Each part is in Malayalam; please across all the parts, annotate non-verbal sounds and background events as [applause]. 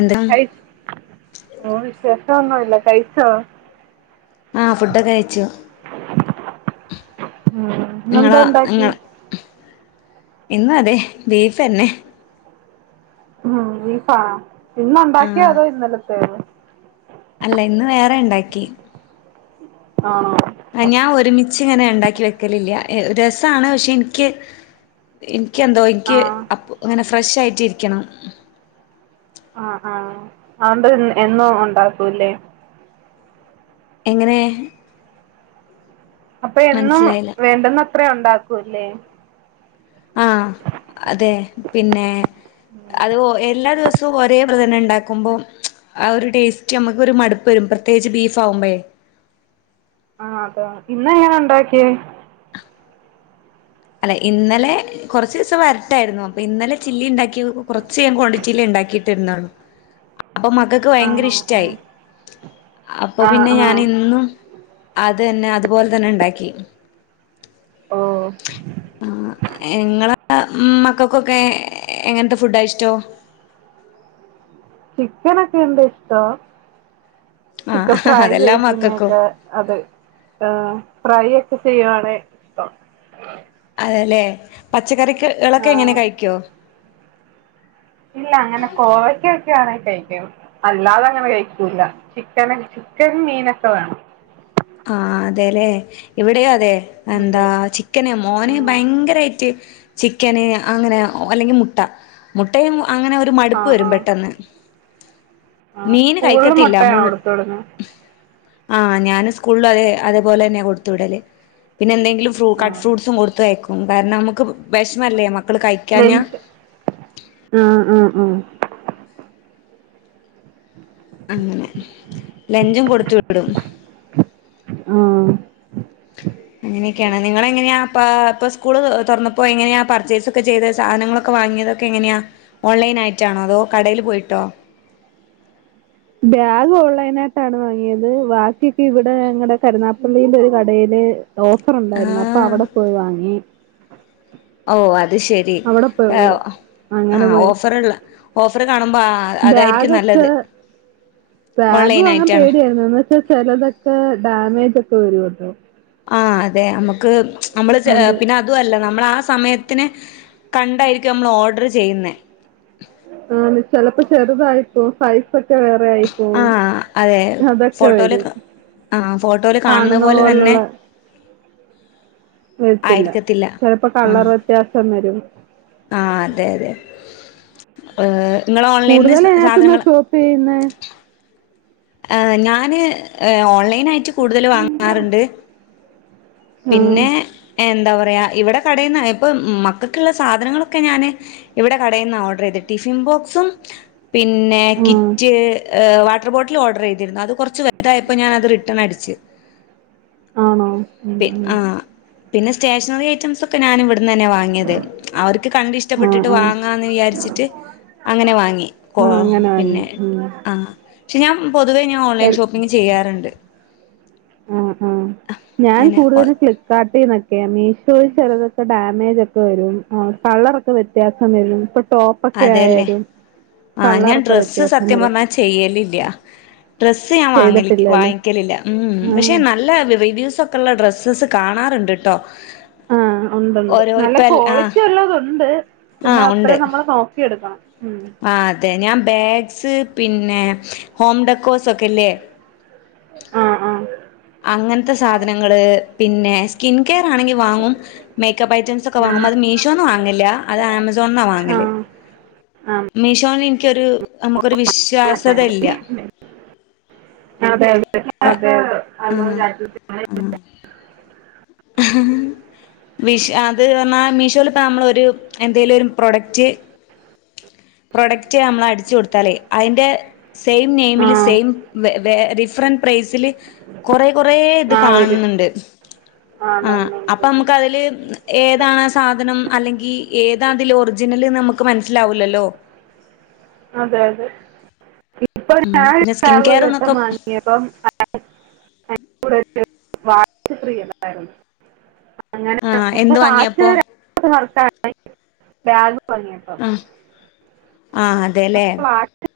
എന്താ കഴി വേറെ വിശേഷൊന്നും ഇല്ല കഴിച്ചോ? ആഹ് ഫുഡൊക്കെ കയ്ച്ചു. മ്. നിങ്ങളോ നിങ്ങള് ഇന്ന് അതെ ബീഫ് തന്നെ. ഉം ബീഫാ ഇന്നുണ്ടാക്കിയോ ആഹ് അതോ ഇന്നലെത്തേയോ? അല്ല ഇന്ന് വേറെ ഉണ്ടാക്കി. ആണോ. ഞാൻ ഒരുമിച്ചിങ്ങനെ ഉണ്ടാക്കി വെക്കലില്ല രസമാണ് പക്ഷെ എനിക്ക്. എനിക്കെന്തോ ആ എനിക്ക് അപ്പ അങ്ങനെ ഫ്രഷായിട്ടിരിക്കണം. ആഹ് ആഹ് അതൊണ്ട് എന്നും ഉണ്ടാക്കൂല്ലേ? എങ്ങനെ. അപ്പയെന്നും മനസ്സിലായില്ല വേണ്ടുന്നത്രേ ഉണ്ടാക്കൂലെ. ആഹ് അതെ പിന്നെ അത് എല്ലാ ദിവസോ ത്തും ഒരേ ഇതന്നെ ഉണ്ടാക്കുമ്പോ ആഹ് ഒരു ടേസ്റ്റ് നമുക്കൊരു മടുപ്പ് വരും പ്രത്യേകിച്ച് ബീഫാകുമ്പോഴേ. ആഹ് അതോ ഇന്ന എങ്ങനാ യുണ്ടാക്കിയേ? അല്ലെ ഇന്നലെ. കുറച്ചീസം വരട്ടായിരുന്നു അപ്പൊ ഇന്നലെ ചില്ലി ഉണ്ടാക്കി കുറച്ച് ക്വാണ്ടിറ്റിയിൽ ഉണ്ടാക്കിയിട്ടിരുന്നുള്ളൂ. അപ്പൊ മകൾക്ക് ഭയങ്കര ആണോ ഇഷ്ടായി ഉം. അപ്പൊ ആ പിന്നെ ആ ഞാൻ ഇന്നും. അതെന്നെ അതുപോലെ തന്നെ ഉണ്ടാക്കി. ഓഹ്. ആഹ് ഇങ്ങള മക്കൾക്കൊക്കെ എങ്ങനത്തെ ഫുഡാ ഇഷ്ടോ? ചിക്കനൊക്കെ എന്തിഷ്ടാ. ആ ചിക്കൻ ഫ്രൈ അതെല്ലാ മക്കൾക്കും ചെയ്ക്കുന്നൊക്കെ അത് ഫ്രൈ ഒക്കെ ചെയ്യുവാണേ. അതല്ലേ പച്ചക്കറിക്ക് കളൊക്കെ എങ്ങനെ ആ കഴിക്കൊ? ഇല്ല അങ്ങനെ കോവയ്ക്ക ഒക്കെ ആണേ കഴിക്കും. അല്ലാതങ്ങനെ കഴിക്കൂല ചിക്കനും ചിക്കൻ, മീനൊക്കെ വേണം. ആഹ് അതെല്ലെ ഇവിടെയും അതെ. എന്താ അതെ ചിക്കന് മോന് ആഹ് ഭയങ്കരായിട്ട്. ചിക്കന് അങ്ങനെ അല്ലെങ്കിൽ മുട്ട മുട്ടയും അങ്ങനെ ഒരു. മടുപ്പ് ആഹ് വരും ആഹ് പെട്ടെന്ന് ആഹ് മീന് സ്കൂളില് കഴിക്കത്തില്ല മുട്ടയാണോ മുൾ കൊടുത്ത് വിടുന്നെ ആഹ് ഞാനും സ്കൂളില് അത് പോലെ തന്നെയാ കൊടുത്തുവിടല് പിന്നെ എന്തെ ലും ഫ്രൂ കട്ട് ആഹ് ഫ്രൂട്ട്സും കൊടുത്തയക്കും കാരണം നമുക്ക് വെശ്ന്നല്ലേ മക്ക ഫെള്ൻസ് ആഹ് ആഹ് മ്. അങ്ങനെ ലഞ്ചും കൊടുത്തു വിടും. ആഹ്. അങ്ങനെയൊക്കെയാണ് നിങ്ങളെങ്ങനെയാപ്പ ഇപ്പ സ്കൂള് തുറന്നപ്പോ എങ്ങനെയാ പർച്ചേസൊക്കെ ചെയ്തെ സാധനങ്ങളൊക്കെ വാങ്ങിയത് തൊക്കെ എങ്ങനെയാ ഓൺലൈനായിറ്റാണോ അതോ കടയിൽ പോയിട്ടോ? ബാഗ് ഓൺലൈനായിട്ടാണ് വാങ്ങിയത് ബാക്കിയൊക്കെ ഇവിടെ ഞങ്ങടെ കരുനാഗപ്പള്ളീലെ ഒരു കടയില്. ഓഫറുണ്ടായിരുന്നു അപ്പൊ ആഹ് അവിടെ പോയി വാങ്ങി. ഓഹ് അത് ശരി അവിടെ പോയി ഏഹ് ആ അങ്ങനെ പോയി ഓഫറ്ള്ള ഓഫർ കാണുമ്പോ ആഹ്. ബാഗൊക്കെ ബാഗ് ഓൺലൈൻ വാങ്ങാൻ ആയിട്ടാണ് പേടിയായിരുന്നു എന്ന് പക്ഷെ ചിലതൊക്കെ ഡാമേജൊക്കെ വരുവല്ലോ. ആഹ് അതെ നമ്മക്ക് നമ്മള് ചെ പിന്ന അത് അതുയല്ല നമ്മളാ സമയത്തിന് കണ്ടായിരിക്കും നമ്മൾ ഓർഡർ ചെയ്യുന്നെ. ആണ് ചെലപ്പം ചെറുതായി. പോവും സൈസൊക്കെ വേറെ ആയിപ്പോവും ആഹ് അതെ അതൊക്കെ വരും. ഫോട്ടോയില് ആഹ് ഫോട്ടോയില് കാണുന്ന കാണുന്നപോലെ തന്നെ. പോലുള്ള വരുത്തില്ല ആയിരിക്കത്തില്ല ചെലപ്പോ ആഹ് കളർ വ്യത്യാസം വരും. ആഹ് അതെയതെ ഏഹ് നിങ്ങള് ഓൺലൈനിന്ന് സാധനങ്ങള് പിന്നെ ഏഹ് ഞാന് ഏഹ് ഓൺലേനായിറ്റ് കൂടുതല് വാങ്ങാറ്ണ്ട് ആ പിന്നെ എന്താ പറയ ഇവടെ കടേന്നായപ്പം മക്കക്കിള്ള സാധനങ്ങളൊക്കെ ഞാന് ഇവിടെ കടേന്ന ഓർഡറെയ്തെ ടിഫിൻ ബോക്സും പിന്നെ ആ കിറ്റ് ഏഹ് വാട്ട്ർ ബോട്ലും ഓഡ്റെയ്തിരുന്നു അത് കൊർച്ച് വ തായപ്പോ ഞാനത് റിട്ടേണടിച് ആണോ ഉം, പി ഉം. ആഹ് പിന്നെ സ്റ്റേഷനറിഴഐറ്റംസൊക്കെ ഞാനിവിട്ന്നെന്നെ വാങ്ങ്യെത് അവർക്ക് ആ കണ്ടിഷ്ടപ്പെട്ടിട്ട് ആ വാ ങ്ങാന്ന് വിയാരിച്ചിട്ട് അങ്ങനെവാങ്ങി കോ ആ അങ്ങനെ വാങ്ങി പിന്നെ ഉം. ആഹ് ഷെ ഞാൻ പൊതുവേ ഞാൻ ഓൺലൈൻ എൽ- ഷോപ്പിംഗ് ചെയ്യാറിണ്ട് ആഹ് ആഹ് ഞാൻ കൂട്തലും ഫ്ലിപ്പ് കാട്ടീന്ന ക്കേ മീഷോല് ചെലെതൊക്കെ ഡാമേജോക്കെ വരും ആഹ് കളറൊക്കെ വ്യത്യാസം വരും ഇപ്പൊ ടോ പൊക്കെ അതെല്ലേ ആയാലും കള്ളറൊക്കെ വ്യത്യാസവരും ചെയ്യലില്ല്യ ഡ്രസ്സ് ഞാൻ വാങ്ങലി ചെയ്തിട്ടില്ലല്ലേ? വാങ്ങിക്കലില്ല ഉം പഷെ ആഹ് നല്ല റിവ്യൂസോ ക്കെള്ള ഡ്രസ്സസ് കാണാറിണ്ട് ട്ടോ ആഹ് ഒണ്ടൊണ്ട് ഓരോ നല്ല ഇപ്പ ആഹ് ക്വാളിറ്റി ഒളെളത്ണ്ട് പിന്നെ ആഹ് അത്രേം ഉണ്ട് നമ്മള് നോക്കിയെടുക്കണം ഉം ആഹ് അതെ ഞാൻ ബാഗ്സ് പിന്നെ ഹോം ഡെകോസോക്കെല്ലേ ആഹ് ആഹ് അങ്ങൻത്തെ സാധനങ്ങള് പിന്നെ സ് കിൻ കെയറാണെങ്കി വാങ്ങും മേക്കപ്പ് ഐറ്റംസൊക്കെ വാങ്ങും ആഹ് അത് മീശോ ഓന്ന് വാങ്ങല്ല അത് ആമസോൺന്നാ വാങ്ങല് ആഹ് ആഹ്. മീഷോന്നിക്കൊരു നമുക്കൊരു വിശ്വാസ്തല്ല്യ അതെയതെ അതെയതെ ആഹ് മീശൊ അത് അർഞ്ഞാ മീഷോല് ഇപ്പോ നമ്മളൊരു എന്തേലൊരു പ്രൊഡക്റ്റ് പ്രൊഡക്റ്റ് അമ്മളടിചൊട്ത്താലേ അയിൻ്റെ സെയിം നെയിമില് ആഹ് സെയിം വെ വേ ഡിഫറൻ പ്രൈസില് കൊറെ കൊറേ ഇത് ആഹ് വരും. കാണുന്നുണ്ട് ആഹ് ആണുണ്ടുണ്ടുണ്ട്. അപ്പമ്മക്കതില് ഏതാണാസാ സാധനം അല്ലെങ്കി ഏതാതിൽ ഒറിജിനല്ന്നമ്മക്ക് മനസ്സിലാവൂല്ലല്ലോ അതെയതെ ഇപ്പൊ ഞാൻ പിന്നെ സ്കിൻ കെയർ ആകൊരുവട്ടം എന്നൊക്കെ വാങ്ങി ങ്ങിയപ്പം അയിന്റെ കൂടൊരു വാച്ച് ഫ്രീ ഒണ്ടായിരുന്നു അങ്ങനെ ആഹ് എന്ത് [unintelligible] വാച്ച് വാങ്ങിയപ്പോ ര [unintelligible] ബാഗ് വാങ്ങിയപ്പം ആഹ് അതെല്ലേ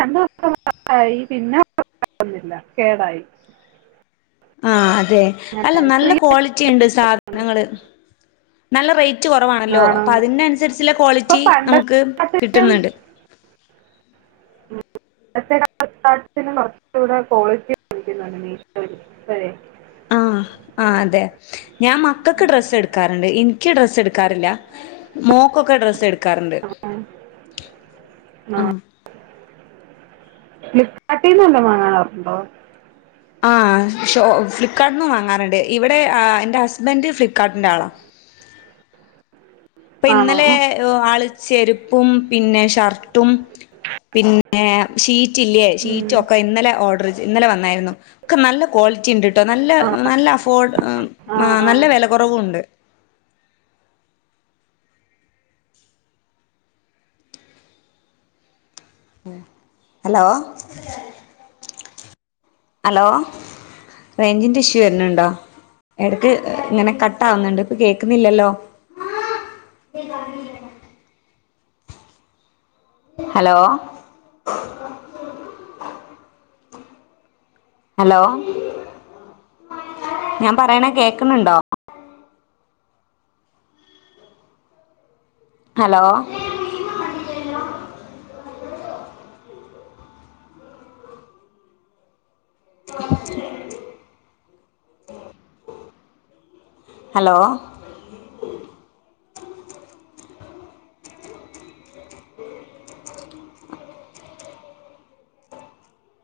രണ്ട് വർഷം വർക്കായി പിന്നെ [unintelligible] ഒന്നുല്ല കേടായി ആഹ് അതെ അല്ല അങ്ങനെ നല്ല ഫ്രീ ക്വാളിറ്റിണ്ട് സാധനങ്ങള് നല്ല റേറ്റ് കൊറവാണല്ലോ ആണോന്ന് അപ്പതിന്നൻസര്ച്ചുള്ള ഇപ്പൊ ക്വാളിറ്റി നമുക്ക് പണ്ടത്തെക്കാട്ടിലും കിട്ടിന്നിണ്ട് [unintelligible] കൊറച്ചൂടെ ക്വാളിറ്റി [unintelligible] മീശോല് പേരെ ആഹ് ആഹ് അതെ ഞാൻ മക്കക്ക് ഡ്രസ്സെടു ക്കാറ്ണ്ട് ഇൻക്ക് ഡ്രസ്സ് ഇട്ക്കാറില്ല മോക്കൊക്കെ ഡ്രസ്സെടുക്കാറിണ്ട് ഫ്ലിപ്കാർട്ടിന്ന് വല്ലതും വാങ്ങാർണ്ടോ ആഹ് ഷോ ഫ്ലിപ്കാർട്ന്നു വാങ്ങാറിണ്ട് ഇവെടെ ആഹ് എന്റെ ഹസ്ബൻ്റ് ഫ്ലിപ്കാർട്ടിന്റാളാ ഇപ്പൊ ആണോ ഇന്നലെ ആള് ചെരുപ്പും പിന്നെ ഷർട്ടും പിൻ ഏഹ് ഷീറ്റില്ലേ ഉം ഷീറ്റൊക്കെ ഇന്നലെ ഓഡ്റ് ചെയ് ഇന്നലെ വന്നായിരുന്നു ക്കെ നല്ല ക്വാളിറ്റിണ്ട്. ട്ടോ നല്ല ആണോ നല്ല അഫോഡ് ഏം ആ ആഹ് നല്ല ആ വെല കൊറവുണ്ട്. Hello hello. റേഞ്ചിന്റെ ഇഷ്യൂ വര്ന്ണ്ടോ എടക്ക് ഇങ്ങനെ കട്ട് ആവുന്നുണ്ട് ഇപ്പൊ കേക്കുന്നില്ലല്ലോ [inaudible] ഹലോ. ഹലോ ഞാൻ പറയണെ കേക്കുന്നുണ്ടോ? ഹലോ. [inaudible] ഹലോ.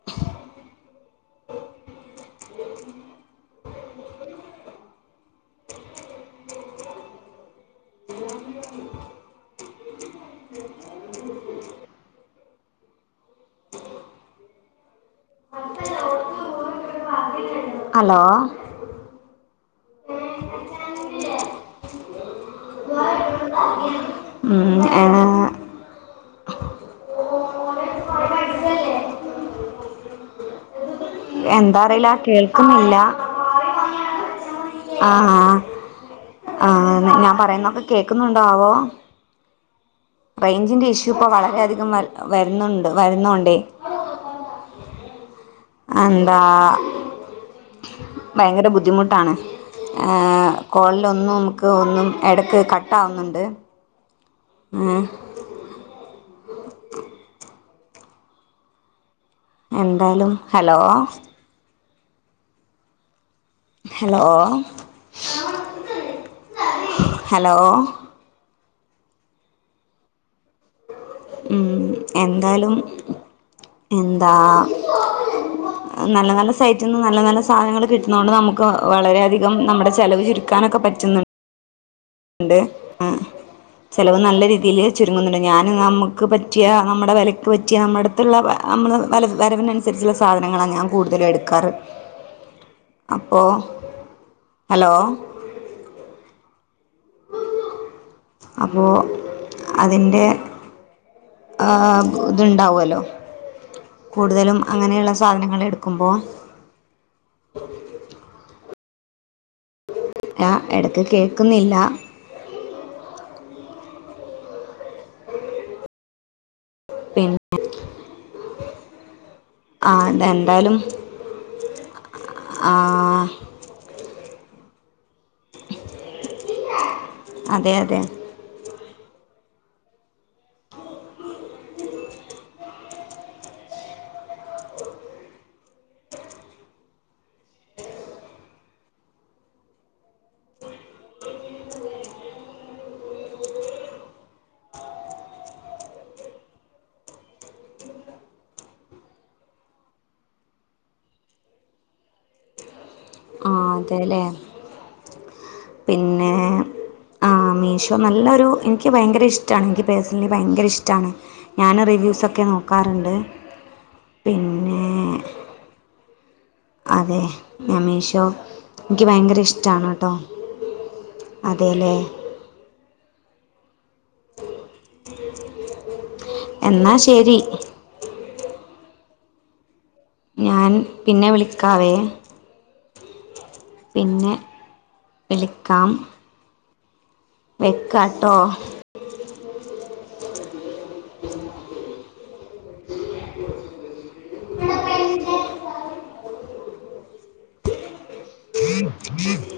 [inaudible] അലോ. ഉം ഏഹ്. എന്താ അറീല കേൾക്കുന്നില്ല. ആഹ് ആ ഞാൻ പറയുന്നൊക്കെ കേക്കുന്നുണ്ടോ ആവോ? റേഞ്ചിന്റെ ഇഷ്യൂ ഇപ്പ വളരെയധികം വരു വരുന്നുണ്ട് വരുന്നുണ്ടേ. എന്താ ഭയങ്കര ബുദ്ധിമുട്ടാണ്. ഏഹ് കോളിലൊന്നും നമുക്ക് ഒന്നും എടക്ക് കട്ടാവുന്നുണ്ട്. ഉം. എന്തായാലും ഹലോ. Hello hello. ഉം എന്താലും എന്താഹ്. നല്ല നല്ല സൈറ്റ്ന്ന് നല്ല നല്ല സാനങ്ങങ്ങള് കിട്ട്ണോണ്ട് നമുക്ക് വളരെയധികം നമ്മുടെ ചെലവ് ചുരുക്കാനൊക്കെ പറ്റുന്നുണ്ട്. ണ്ട് ഉം. ചെലവ് നല്ല രീതിയിൽ ചുരുങ്ങുന്നുണ്ട് ഞാൻ നമുക്ക് പറ്റിയ നമ്മുടെ വെലക്ക് പറ്റിയ നമ്മടെ. ത്തുള്ള ഹ് അമ്മള് വെര് വെര വെരവിനനുസരിച്ചുള്ള സാധനങ്ങളാ ഞാൻ കൂടുതലും എടുക്കാറ്. അപ്പോ അലോ. അപ്പോ അതിന്റെ. ആഹ് ഇതുണ്ടാവുല്ലോ. കൂടുതലും അങ്ങനെയുള്ള സാധനങ്ങൾ എടുക്കുമ്പോ. ല എടക്ക് കേക്കുന്നില്ല. പിന്നെ. ആ ഇതെന്തായാലും ആഹ്. അതെ അതെ. ആഹ് അതെലെ പിന്നെ. ആ മീഷോ നല്ലൊരു എനിക്ക് ഭയങ്കര ഇഷ്ട്ടാണ് എനിക്ക് പേഴ്സണലി ഭയങ്കര ഇഷ്ട്ടാണ്. ഞാൻ റിവ്യൂസൊക്കെ നോക്കാറ്ണ്ട് പിന്നെ. അതെ ഞാൻ മീഷോ ഇൻക്ക് ഭയങ്കര ഇഷ്ട്ടാണ് ട്ടോ. അതേലെ. എന്നാ ശെരി. ഞാൻ പിന്നെ വിളിക്കാവേ. പിന്നെ വിളിക്കാം. വെക്കാട്ടോ. [inaudible] [inaudible]